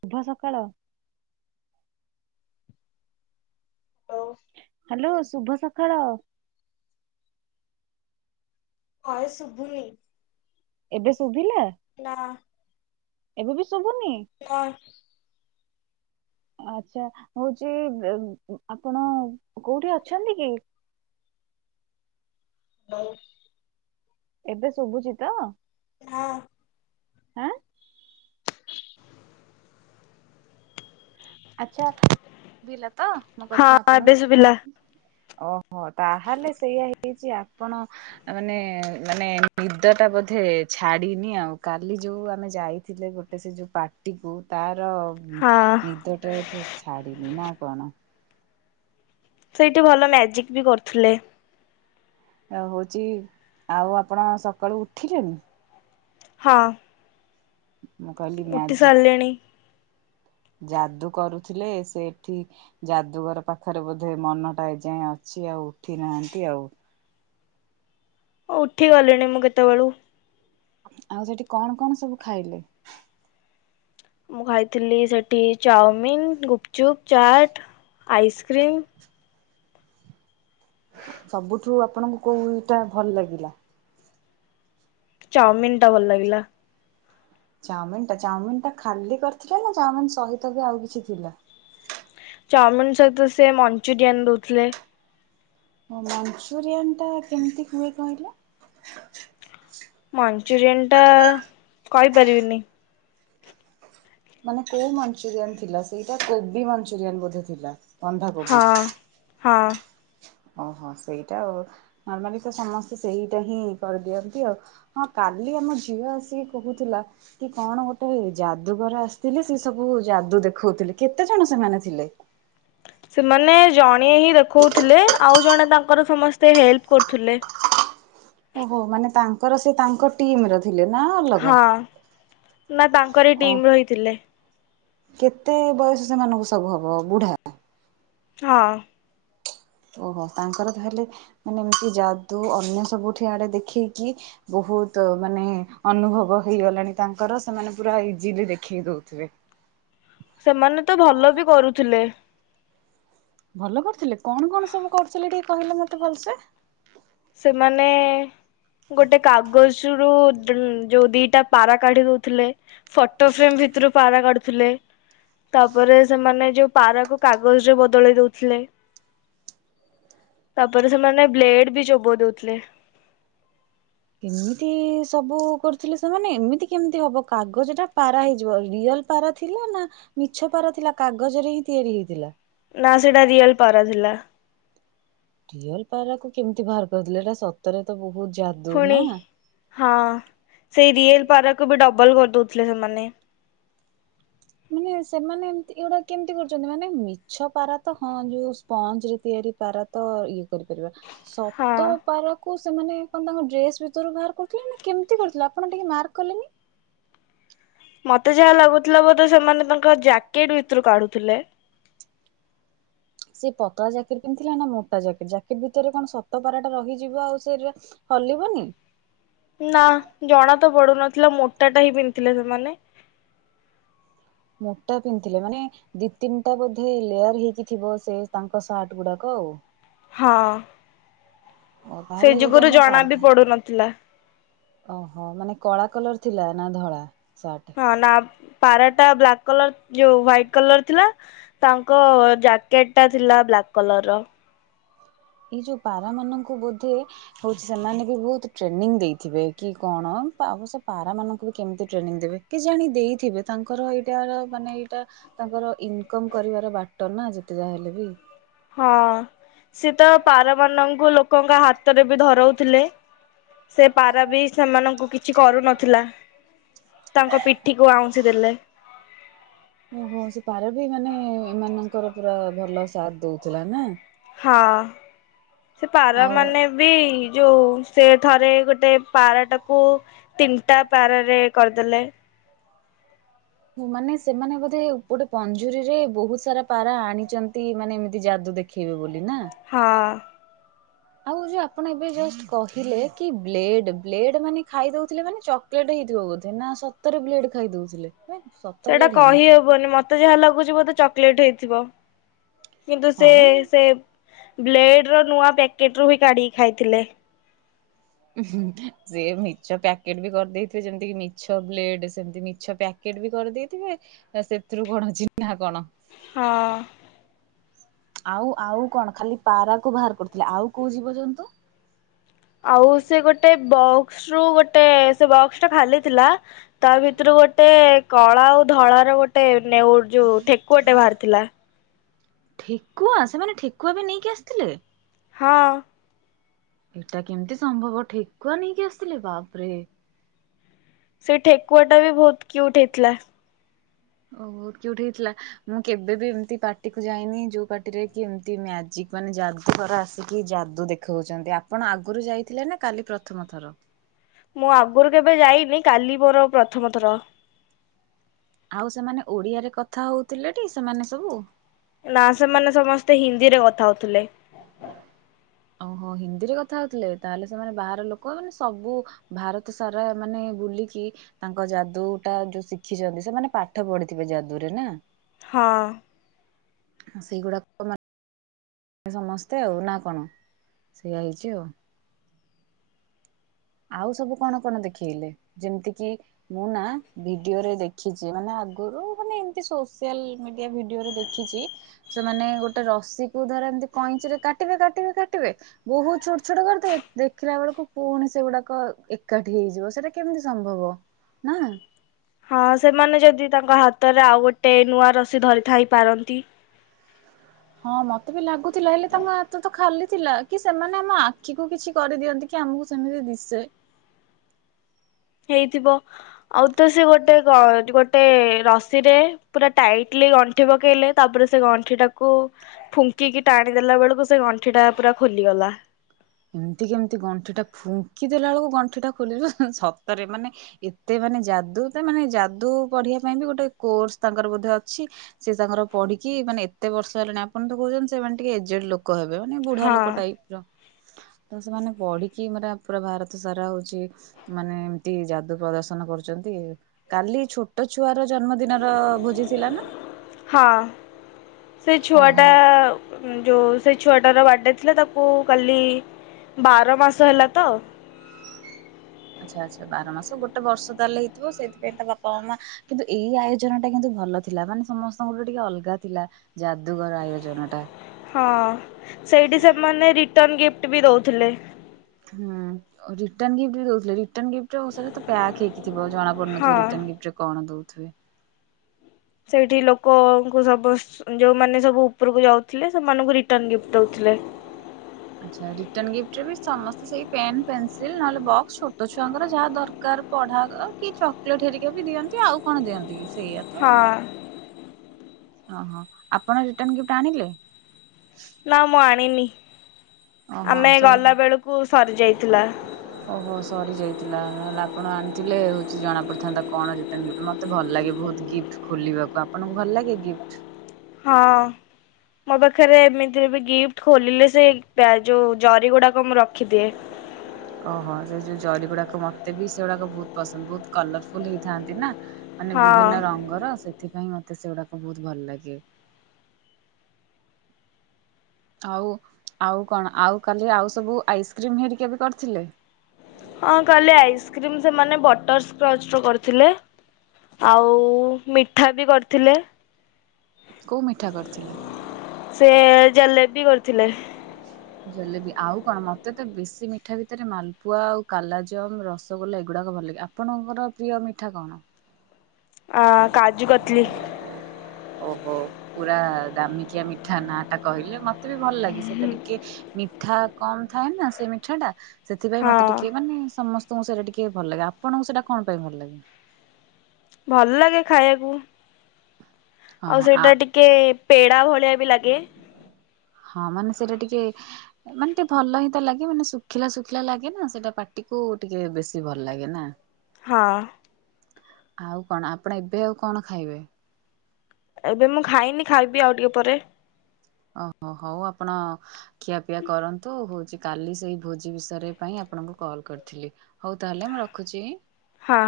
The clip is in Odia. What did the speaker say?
ଶୁଭ ସଖାଳ।। ହ୍ୟାଲୋ। ଶୁଭ ସକାଳ। ହାଏ ଶୁଭୁନି। ଏବେ ସୁବୁ [unintelligible] ଏବେ ବି ଶୁଭୁନି ଆଛା ହଉଛି ବ ବ ଆପଣ କୋଉଠି ଅଛନ୍ତି କି। ହଉ [unintelligible] ଏବେ ଶୁଭୁଛି ତ ହଁ। ଆଁ ଆଚ୍ଛା ବିଲାତ ମୋ ହଁ କଥା ଆପଣ। ଏବେ ଶୁଭିଲା ଓହୋ ତାହେଲେ ସେଇୟା ହେଇଛି ଆପଣ ମାନେ ମାନେ ନିଦ ଟା ବୋଧେ ଛାଡିନି ଆଉ କାଲି ଯୋଉ ଆମେ ଯାଇଥିଲେ ଗୋଟେ ସେ ଯୋଉ ପାର୍ଟିକୁ ତା। ଅ ବ୍ ହଁ ନିଦ ଟା ବୋଧେ ଛାଡିିନି ନା କଣ। ସେଇଠି ଭଲ ଲ୍ୟାଜିକ ବି କରୁ। ଥିଲେ। ଆଉ ହଉଚି ଆଉ ଆପଣ ସକାଳୁ ଉଠିଲେଣି। ହଁ। ମୁ କାଲି ଉଠି ମ୍ୟାଜିକ ସାରିଲିଣି ଯାଦୁ କରୁଥିଲେ ସେଠି ଯାଦୁଗର ପାଖରେ ବୋଧେ ମନଟା ଏ ଯାଏ ଅଛି ଆଉ ଉଠି ନାହାନ୍ତି ଆଉ। ଉଠି ଗ ଲଣି ମୁଁ କେତେବେଳୁ। ଆଉ ସେଠି କଣ କଣ ସବୁ ଖାଇଲେ। ମୁଁ ଖାଇଥିଲି ସେଠି ଚାଉମିିନ ଗୁପଚୁପ ଚାଟ ଆଇସ୍କ୍ରିମ। ସବୁଠୁ ଆପଣଙ୍କୁ କୋଇଟା ଭଲ ଲାଗିଲା। ଚାଉମିିନ ଟା ଭଲ ଲାଗିଲା। ଚାଉମିନ ଟା ଚାଉମିନ ଟା ଖାଲି କରିଥିଲେ ନା ଚାଉମିନ ସହିତ ବି ଆଉ କିଛି ଥିଲା। ଚାଉମିିନ ସହିତ ସେ ମଞ୍ଚୁରିଆନ ଦଉଥିଲେ। ଓ ମଞ୍ଚୁରିଆନ ଟା କେମିତି ହୁଏ କହିଲ। ମଞ୍ଚୁରିଆନ ଟା କହିପାରିବିନି। ମାନେ କୋଉ ମଞ୍ଚୁରିଆନ ଥିଲା ସେଇଟା କୋବି ମଞ୍ଚୁରିଆନ ବୋଧେ ଥିଲା। ବନ୍ଧାକୋବି। ହଁ ହଁ। ଓହୋ ସେଇଟା ଆଉ ନର୍ମାଲି ତ ସମସ୍ତେ ସେଇଟା ହିଁ କରିଦିଅନ୍ତି ଆଉ ହଁ କାଲି ଆମ ଝିଅ ଆସିକି କହୁଥିଲା କି କଣ ଗୋଟେ ଯାଦୁଗର ଆସିଥିଲେ ସେ ସବୁ ଯାଦୁ ଦେଖଉଥିଲେ କେତେ ଜଣ ସେମାନେ ଥିଲେ। ସେମାନେ ଜଣିଏ ହିଁ ଦେଖଉଥିଲେ ଆଉ ଜଣେ ତାଙ୍କର ସମସ୍ତେ ହେଲ୍ପ କରୁଥିଲେ। ଓହୋ ମାନେ ତାଙ୍କର ସେ ତାଙ୍କ ଟିମ ର। ଥିଲେ ନା ଅଲଗା। ହଁ ନା ତାଙ୍କରି ଓ ଟିମ୍ ରହିଥିଲେ। କେତେ ବୟସ ସେମାନଙ୍କୁ ସବୁ ହବ ବୁଢା ହଁ। ଓହୋ ତାଙ୍କର ତାହେଲେ ମାନେ ଏମିତି ଯାଦୁ ଅନ୍ୟ ସବୁଠି ଆଡେ ଦେଖିକି। ବହୁତ ମାନେ ଅନୁଭବ ହେଇଗଲାଣି ତାଙ୍କର ସେମାନେ ପୁରା ଇଜିଲି ଦେଖେଇ ଦଉଥିବେ। ସେମାନେ ତ ଭଲ ବି କରୁଥିଲେ। ଭଲ କରିୁଥିଲେ କଣ କଣ ସବୁ କରୁଥିଲେ। ଟିକେ କହିଲ ମତେ ଭଲସେ। ସେମାନେ। ଗୋଟେ କାଗଜରୁୁ ଦୁର ଯୋଉ ଦି ପାରା କାଢି ଦଉଥିଲେ ଫଟୋ ଫ୍ରେମ ଭିତରୁ ପାରା କାଢୁଥିଲେ। ତାପରେ ସେମାନେ ଯୋଉ ପାରାକୁ କାଗଜରେ ବଦଲେଇ ଦଉଥିଲେ। [inaudible] ତାପରେ ସେମାନେ ବ୍ଲେଡ ବି ଚୋ ବୋ ଦଉଥିଲେ। [inaudible] କେମିତି ସବୁ କରୁଥିଲେ ସେମାନେ ଏମିତି କେମିତି ହବ କାଗଜ ଟା ପାରା ହେଇଯିବ। ରିଅଲ ପାରା ଥିଲା ନା ମିଛ ପାରା ଥିଲା। କାଗଜରେ ହିଁ ତିଆରି ହେଇଥିଲା। ନା ସେଇଟା ରିଅଲ ପାରାଥିଲା। ରିଅଲ ପାରା କୁ କେମିତି ବାହାର କରିଦେଲେ। ଏଇଟା ସତରେ ତ ବହୁତ ଯାଦୁ ପୁଣି ନା। ହଁ ସେଇ ରିଏଲ ପାରକୁ ବି ଡବଲ କରି ଦଉଥିଲେ ସେମାନେ। ମାନେ ସେମାନେ ଏମତି ଏଇଗୁଟା କେମିତି କରୁଛନ୍ତି। ମାନେ ମିଛ ପାରା ତ ହଁ ଯୋଉ ସ୍ପଞ୍ଜ ରେ ତିଆରି ପାରା ତ ଇଏ। କରିପାରିବା। ହଁ ସତ ପାରାକୁ ସେମାନେ କଣ ତାଙ୍କ ଡ୍ରେସ ଭିତରୁ ବାହାର କରୁଥିଲେ। ନା କେମତି କରୁଥିଲେ ଆପଣ ଟିକେ ମାର୍କ କଲେନି। [inaudible] ମତେ ଯାହା ଲାଗୁଥିଲା ବୋଧେ ସେମାନେ ତାଙ୍କ ଜ୍ୟାକେଟ ଭିତରୁ କାଢୁଥିଲେ। ସେ ପତଳା ଜ୍ୟାକେଟ ପିନ୍ଧିଥିଲା ନା ମୋଟା ଜ୍ୟାକେଟ ଜ୍ୟାକେଟ ଭିତରେ କଣ ସତ ପାରା ଟା ରହିଯିବ। ଆଉ ସେଟା ହଲିବନି। ନା ଜଣା ତ ପଢଡୁନଥିଲା ମୋଟା ଟା ହିଁ ପିନ୍ଧଥିଲେ ସେମାନେ। [inaudible] ମୋଟା ପିନ୍ଧଥିଲେ ମାନେ ଦି ତିନିଟା ବୋଧେ ଲେୟାର ହେଇକି ଥିବ। ସେ ତାଙ୍କ ସାର୍ଟ ଗୁଡାକ ଆଉ। ହଁ। ଓ ସେ ତାହେଲେ ଯଦି ଯୁଗରୁ ଆମେ ଜଣା ବି ସାଧ ପଡୁନଥିଲା। [inaudible] ଓହୋ ମାନେ କଳା କଲର ଥିଲା ନା ଧଳା। ସାର୍ଟ ହଁ ନା ପାରା ଟା ବ୍ଲାକ୍ କଲର ଯୋଉ ହ୍ୱାଇଟ କଲର ଥିଲା। ତାଙ୍କ ଜ୍ୟାକେଟ ଟା ଥିଲା ବ୍ଲାକ୍ କଲର ର। ଏଇ ଯୋଉ ପାରା ମାନଙ୍କୁ ବୋଧେ ହଉଛି ସେମାନେ ବି ବହୁତ ଟ୍ରେନିଂ ଦେଇଥିବେ। କି କଣ ଅବଶ୳ ପାରା ମାନଙ୍କୁ ବି କେମିତି ଟ୍ରେନିଂ ଦେବେ କି ଜାଣି ଦେଇଥିବେ। ତାଙ୍କର ଏଇଟାର ମାନେ ଏଇଟା ତାଙ୍କର ଇନକମ କରିବାର ବାଟ ନା ଯେତେ ଯା ହେଲେ ବି। ହଁ ସିଏତ ପାରା ମାନଙ୍କୁ ଲୋକଙ୍କ ହାତରେ ବି ଧରଉଥିଲେ। ସେ ପାରା ବି ସେମାନଙ୍କୁ କିଛି କରୁନଥିଲା। ତାଙ୍କ ପିଠିକୁ ଆଉଁସି ଦେଲେ। [inaudible] ଓହୋ ସେ ପାର ବି ମାନେ ଏମାନଙ୍କର ପୁରା ଭଲ ସାଥ ଦଉଥିଲା ନା। ହଁ। ସେ ପାରା ଆଉ ମାନେ ବି ଯୋଉ ସେ ଥରେ ଗୋଟେ ପାରାଟାକୁ ତିନିଟା ପାରାରେ କରିଦେଲେ। ହ ମାନେ ସେମାନେ ବୋଧେ ଗୋଟେ ପଞ୍ଜୁରୀ ରେ ବହୁତ ସାରା ପାରା ଆଣିଛନ୍ତି। ମାନେ ଏମିତି ଯାଦୁ ଦେଖେଇବେ ବୋଲି। ନା ହଁ। ଆଉ ଯୋଉ ଆପଣ ଏବେ ଜଷ୍ଟ କହିଲେ କି ବ୍ଲେଡ୍ ବ୍ଲେଡ୍ ମାନେ ଖାଇ ଦଉଥିଲେ। ମାନେ ଚକୋଲେଟ ହେଇଥିବ ବୋଧେ ନା ସତରେ ବ୍ଲେଡ ଖାଇ ଦଉଥିଲେ। ସତ ସେଇଟା ବ୍ଲେଡ ହେଇନଥିଲା କହିହବନି ମତେ ଯାହା ଲାଗୁଛି ଚି ବୋଧେ ଚକୋଲେଟ ହେଇଥିବ କିନ୍ତୁ ହଁ ସେ ମାନେ ସେ ବ୍ଲେଡ଼ ର ନୂଆ ପ୍ୟାକେଟ ରୁ କାଢିକି ଖାଇଥିଲେ ସେି ମିଛ ପ୍ୟାକେଟ ବି କରିଦେଇଥିବେ ଯେମିତି କି ମିଛ ବ୍ଲେଡ଼ ସେମତି ମିଛ ପ୍ୟାକେଟ ବି କରିଦେଇଥିବେ ସେଥିରୁ କଣ ଚିହ୍ନା କଣ ହଁ ଆଉ ଆଉ କଣ ଖାଲି ପାରା କ ବାହାର କରୁଥିଲେ ଆଉ କୋଉ ଯିବ ଜନ୍ତୁ ଆଉ ସେ ଗୋଟେ ବକ୍ସ ରୁ ଗୋଟେ ସେ ବକ୍ସ ଟା ଖାଲିଥିଲା ତା ଭିତରୁ ଗୋଟେ କଳା ଆଉ ଧଳାାର ଗୋଟେ ନେଉ ଯୋଉ ଠେକୁଆଟେ ବାହାରିଥିଲା। ଠେକୁଆ ସେମାନେ ଠେକୁଆ ବି ନେଇକି ଆସିଥିଲେ ହଁ ଏଇଟା କେମିତି ସମ୍ଭବ ଠେକୁଆ ନେଇକି ଆସିଥିଲେ ବାପରେ ସେଇ ଠେକୁଆ ଟା ବି ବହୁତ କିଉଟୁ ହେଇଥିଲା। ଓ କି ଗୋଠି ହେଇଥିଲା ମୁଁ କେବେ ବି ଏମିତି ପାର୍ଟିକୁ ଯାଇନି ଯୋଉ ପାର୍ଟିରେ କି ଏମତି ମଜିକ ମାନେ ଯାଦୁ ଘର ଆସିକି ଯାଦୁ ଦେଖଉଛନ୍ତି। ଆପଣ ଆଗରୁ ଯାଇଥିଲେ ନା କାଲି ପ୍ରଥମ ଥର ମୁଁ ଆଗରୁ କେବେ ଯାଇନି କାଲି ମୋର ପ୍ରଥମ ଥର ଆଉ ସେମାନେ ଓଡ଼ିଆରେ କଥା ହଉଥିଲେ ଟି ସେମାନେ ସବୁ ନା ସେମାନେ ସମସ୍ତେ ହିନ୍ଦୀରେ କଥା ହଉଥିଲେ। ଓହୋ ହିନ୍ଦୀରେ କଥା ହଉଥିଲେ ତାହେଲେ ସେମାନେ ବାହାର ଲୋକ ମାନେ ସବୁ ଭାରତ ସାରା ମାନେ ବୁଲିକି ତାଙ୍କ ଯାଦୁ ଟା ଯୋଉ ଶିଖିଛନ୍ତି ସେମାନେ ପାଠ ପଢ଼ିଥିବେ ଯାଦୁରେ ନା। ହଁ। ସେଇଗୁଡ଼ାକ ମାନ ସମସ୍ତେ ଆଉ ନା କଣ ସେଇୟଆ ହେଇଛି ଆଉ। ଆଉ ସବୁ କଣ କଣ ଦେଖେଇଲେ। ଯେମିତି କି ମୁଁ ନା ଭିଡ଼ିଓରେ ଦେଖିଛି ମାନେ ଆଗରୁ ମାନେ ଏମତି ସୋସିଆଲ ମିଡିଆ ଭିଡିଓରେ ଦେଖିଛି ସେମାନେ ଗୋଟେ ରସିକୁ ଧର ଏମିତି କଇଁଚ ରେ କାଟିବେ କାଟିବେ କାଟିବେ ବହୁତ ଛୋଟ ଛୋଟ କରିଦବେ ଦେଖିଲା ବେଳକୁ ପୁଣି ସେଗୁଡ଼ାକ ଏକାଠି ହେଇଯିବ ସେଟା କେମିତି ସମ୍ଭବ ନା। ହଁ ସେମାନେ ଯଦି ତାଙ୍କ ହାତରେ ଆଉ ଗୋଟେ ଗୋଟେ ନୂଆ ରସିି ଧରିଥାଇ ପାରନ୍ତି ତି। ହଁ ମତେ ବି ଲାଗୁଥିଲା ହେଲେ ତାମ ହାତ ତ ଖାଲି ଥିଲା କି ସେମାନେ ଆମ ଆଖିକୁ କିଛି କରିଦିଅନ୍ତି କି ଆମକୁ ସେମିତି ଦିଶେ। ହେଇଥିବ ଆଉ ତ ସେ ଗୋଟେ ଗୋଟେ ରସିରେ ପୁରା ଟାଇଟଲି ଗଣ୍ଠି ପକେଇଲେ ତାପରେ ସେ ଗଣ୍ଠି ଟାକୁ ଫୁଙ୍କିକି ଟାଣି ଦେଲା ବେଳକୁ ସେ ଗଣ୍ଠି ଟା ପୁରା ଖୋଲିଗଲା। ଏମିତି କି ଏମିତି ଗଣ୍ଠି ଟା ଫୁଙ୍କି ଦେଲା ବେଳକୁ ଗଣ୍ଠି ଟା ଖୋଲଯୁ ସତରେ ମାନେ ଏତେ ମାନେ ଯାଦୁ ତ ମାନେ ଯାଦୁ ପଢିବା ପାଇଁ ବି ଗୋଟେ କୋର୍ସ ତାଙ୍କର ବୋଧେ ଅଛି ସେ ତାଙ୍କର ପଢ଼ିକି ମାନେ ଏତେ ବର୍ଷ ହେଲାଣି ଆପଣ ତ କହୁଛନ୍ତି ସେମାନେ ଟିକେ ଏଜେଡ ଲୋକ। ହ ମାନେ ବୁଢ଼ା ହଁ ଲୋକ ଟାଇପ ର ତ ସେମାନେ ପଢ଼ିକି ମରା ପୁରା ଭାରତ ସାରା ହଉଛି ମାନେ ଏମତି ଯାଦୁ ପ୍ରଦର୍ଶନ କରୁଛନ୍ତି। କାଲି ଛୋଟ ଛୁଆର ଜନ୍ମଦିନର ଭୋଜି ଥିଲା ନା। ହଁ ସେ ଛୁଆ ଟା ଓହୋ ଯଉ ସେ ଛୁଆଟାର ବାର୍ଥଡ଼େ ଥିଲା ତାକୁ କାଲି ବାର ମାସ ହେଲା ତ ଆଚ୍ଛା ଆଚ୍ଛା ବାର ମାସ ଗୋଟେ ବର୍ଷ ତାହେଲେ ହେଇଥିବ ସେଇଥିପାଇଁ ତା ବାପା ମାମା କିନ୍ତୁ ଏଇ ଆୟୋଜନ ଟା କିନ୍ତୁ ଭଲ ଥିଲା ମାନେ ସମସ୍ତଙ୍କ ଗୋଟେ ଟିକେ ଅଲଗା ଥିଲା ଯାଦୁଗର ଆୟୋଜନ ଟା ହଁ ସେଇଠି ସେମାନେ ରଟ ଗି ବି ଦଉଥିଲେ। ହୁଁ ରିଟର୍ନ ଗିଫ୍ଟ ବି ଦଉଥିଲେ ରିଟର୍ନ ଗିପ୍ଟି ରେ ତ ପ୍ୟାକ୍ ହେଇକି ଥିବ। ଜଣାପଡୁଁ ନଥିବ ହଁ। ରିଟର୍ନ ଗିଫ୍ଟି ରେ କଣ ଥିବ। ଆଛା ସେଇଠି ଲୋକଙ୍କୁ ସୁ ଯୋଉମାନେ ସବୁ ଉପରକୁ ଯାଉଥିଲେ ସେମାନଙ୍କୁ ରିଟର୍ଣ ଗିଫ୍ଟ ଦଉଥିଲେ। ଆଛା ରିଟର୍ନ ଗିଫଟି ରେ ବି ସମସ୍ତେ ସେଇ ପେନ, ପେନସ ନହଲେ ବକ୍ସ ଛୋଟ ଛୁଆଙ୍କର ଯାହା ଦରକାର ପଢା କି ଚକୋଲେଟ ହେରିକ ବି ଦିଅନ୍ତି ଆଉ କଣ ଦିଅନ୍ତି। ସେଇଆ ତ ହଁ ଓହୋ ଆପଣ ରିଟର୍ଣ ଗିଫ୍ଟୀ ଆଣିଲେ? ନା ମୁଁ ଆଣନିି ଓହୋ ସ ଯାଇଥିଲା। ଓହୋ ସରି ଯାଇଥିଲା। ଆପଣ ଆଣିଥିଲେ ହଉଛି ଜଣା ପଡିଥାନ୍ତା କଣ ରିଟର୍ନ ଗିଫ୍ଟ ମତେ ଭଲଲାଗେ ବୋହୁତ ଗିଫ୍ଟ ଖୋଲିବାକୁ ଆପଣଙ୍କୁ ଭଲ ଲାଗେ ଗିଫ୍ଟ ହଁ ମୋ ପାଖରେ ଏମିତିରେ ବି ଗିଫ୍ଟ ଖୋଲିଲେ ସେ ଯୋଉ ଜରି ଗୁଡାକ ମୁଁ ରଖିଦିଏ। ଓହୋ ସେ ଯୋଉ ଜରି ଗୁଡାକ ମତେ ବି ସେଗୁଡାକ ବହୁତ ପସନ୍ଦ ବହୁତ କଲରଫୁଲ ହେଇଥାନ୍ତି ନା। ମାନେ ହଁ ବିଭିନ୍ନ ରଙ୍ଗର ଆସେ। ସେଥିପାଇଁ ମତେ ସେଗୁଡାକ ବହୁତ ଭଲ ଲାଗେ। ଆଉ ଆଉ କଣ ଆଉ କାଲି ଆଉ ସବୁ ଆଇସ୍କ୍ରିମ ହେରିକି ବି କରିଥିଲେ। ହଁ କାଲି ଆଇସ୍କ୍ରିମ ସେମାନେ ବଟର ସ୍କଚ୍ ରୁ କରିଥିଲେ ଆଉ ମିଠା ବି କରିଥିଲେ। କୋଉ ମିଠା କରିଥିଲେ। ସେ ଜାଲେବି କରୁଥିଲେ। ଜଲେବି ଆଉ କଣ ମତେ ତ ବେଶୀ ମିଠା ଭିତରେ ମାଲପୁଆ ଆଉ କାଲାଜମ ରସଗୋଲା ଏଇଗୁଡାକ ଭଲ ଲାଗେ ଆପଣଙ୍କର ପ୍ରିୟ ମିଠା କଣ? ଆ କାଜୁ କତଲି ଓ ହୋ ପୁରା ଦାମିକିଆ ମିଠା ନା ଟା କହିଲେ ମତେ ବି ଭଲ ଲାଗେ ସେଟା ଟିକେ ମିଠା କମ ଥାଏ ନା ସେ ମିଠା ଟା ସେଥିପାଇଁ ହଁ ମତେ ଟିକେ ମାନେ ସମସ ତ ସେଇଟା ଟିକେ ଭଲ ଲାଗେ ଆପଣଙ୍କୁ ସେଇଟା କଣ ପାଇଁ ଭଲ ଲାଗେ? ଭଲ ଲାଗେ ଖାଇବାକୁ ହଁ ଆଉ ହଁ ଆ ସେଇଟା ଟିକେ ପେଡା ଭଳିଆ ବି ଲାଗେ। ହଁ ମାନେ ସେଇଟା ଟିକେ ମାନେ ଟିକେ ଭଲ ହିଁ ତା ଲାଗେ ମାନେ ଶୁଖିଲା ଶୁଖିଲା ଲାଗେ ନା ସେଇଟା ପାଟିକୁ ଟିକେ ବେଶୀ ଭଲ ଲାଗେ ନା ହଁ ଆଉ କଣ ଆପଣ ଏବେ ଆଉ କଣ ଖାଇବେ? ଏବେ ମୁଁ ଖାଇନି ଖାଇବି ଆଉ ଟିକେ ପରେ ଓ ହୋ ହଉ ଆପଣ ଖିଆପିଆ କରନ୍ତୁ ହଉଛି କାଲି ସେଇ ଭୋଜି ବିଷୟରେ ପାଇଁ ଆପଣଙ୍କୁ କଲ୍ କରିଥିଲି ହଉ ତା ହେଲେ ମୁଁ ରଖୁଛି। ହଁ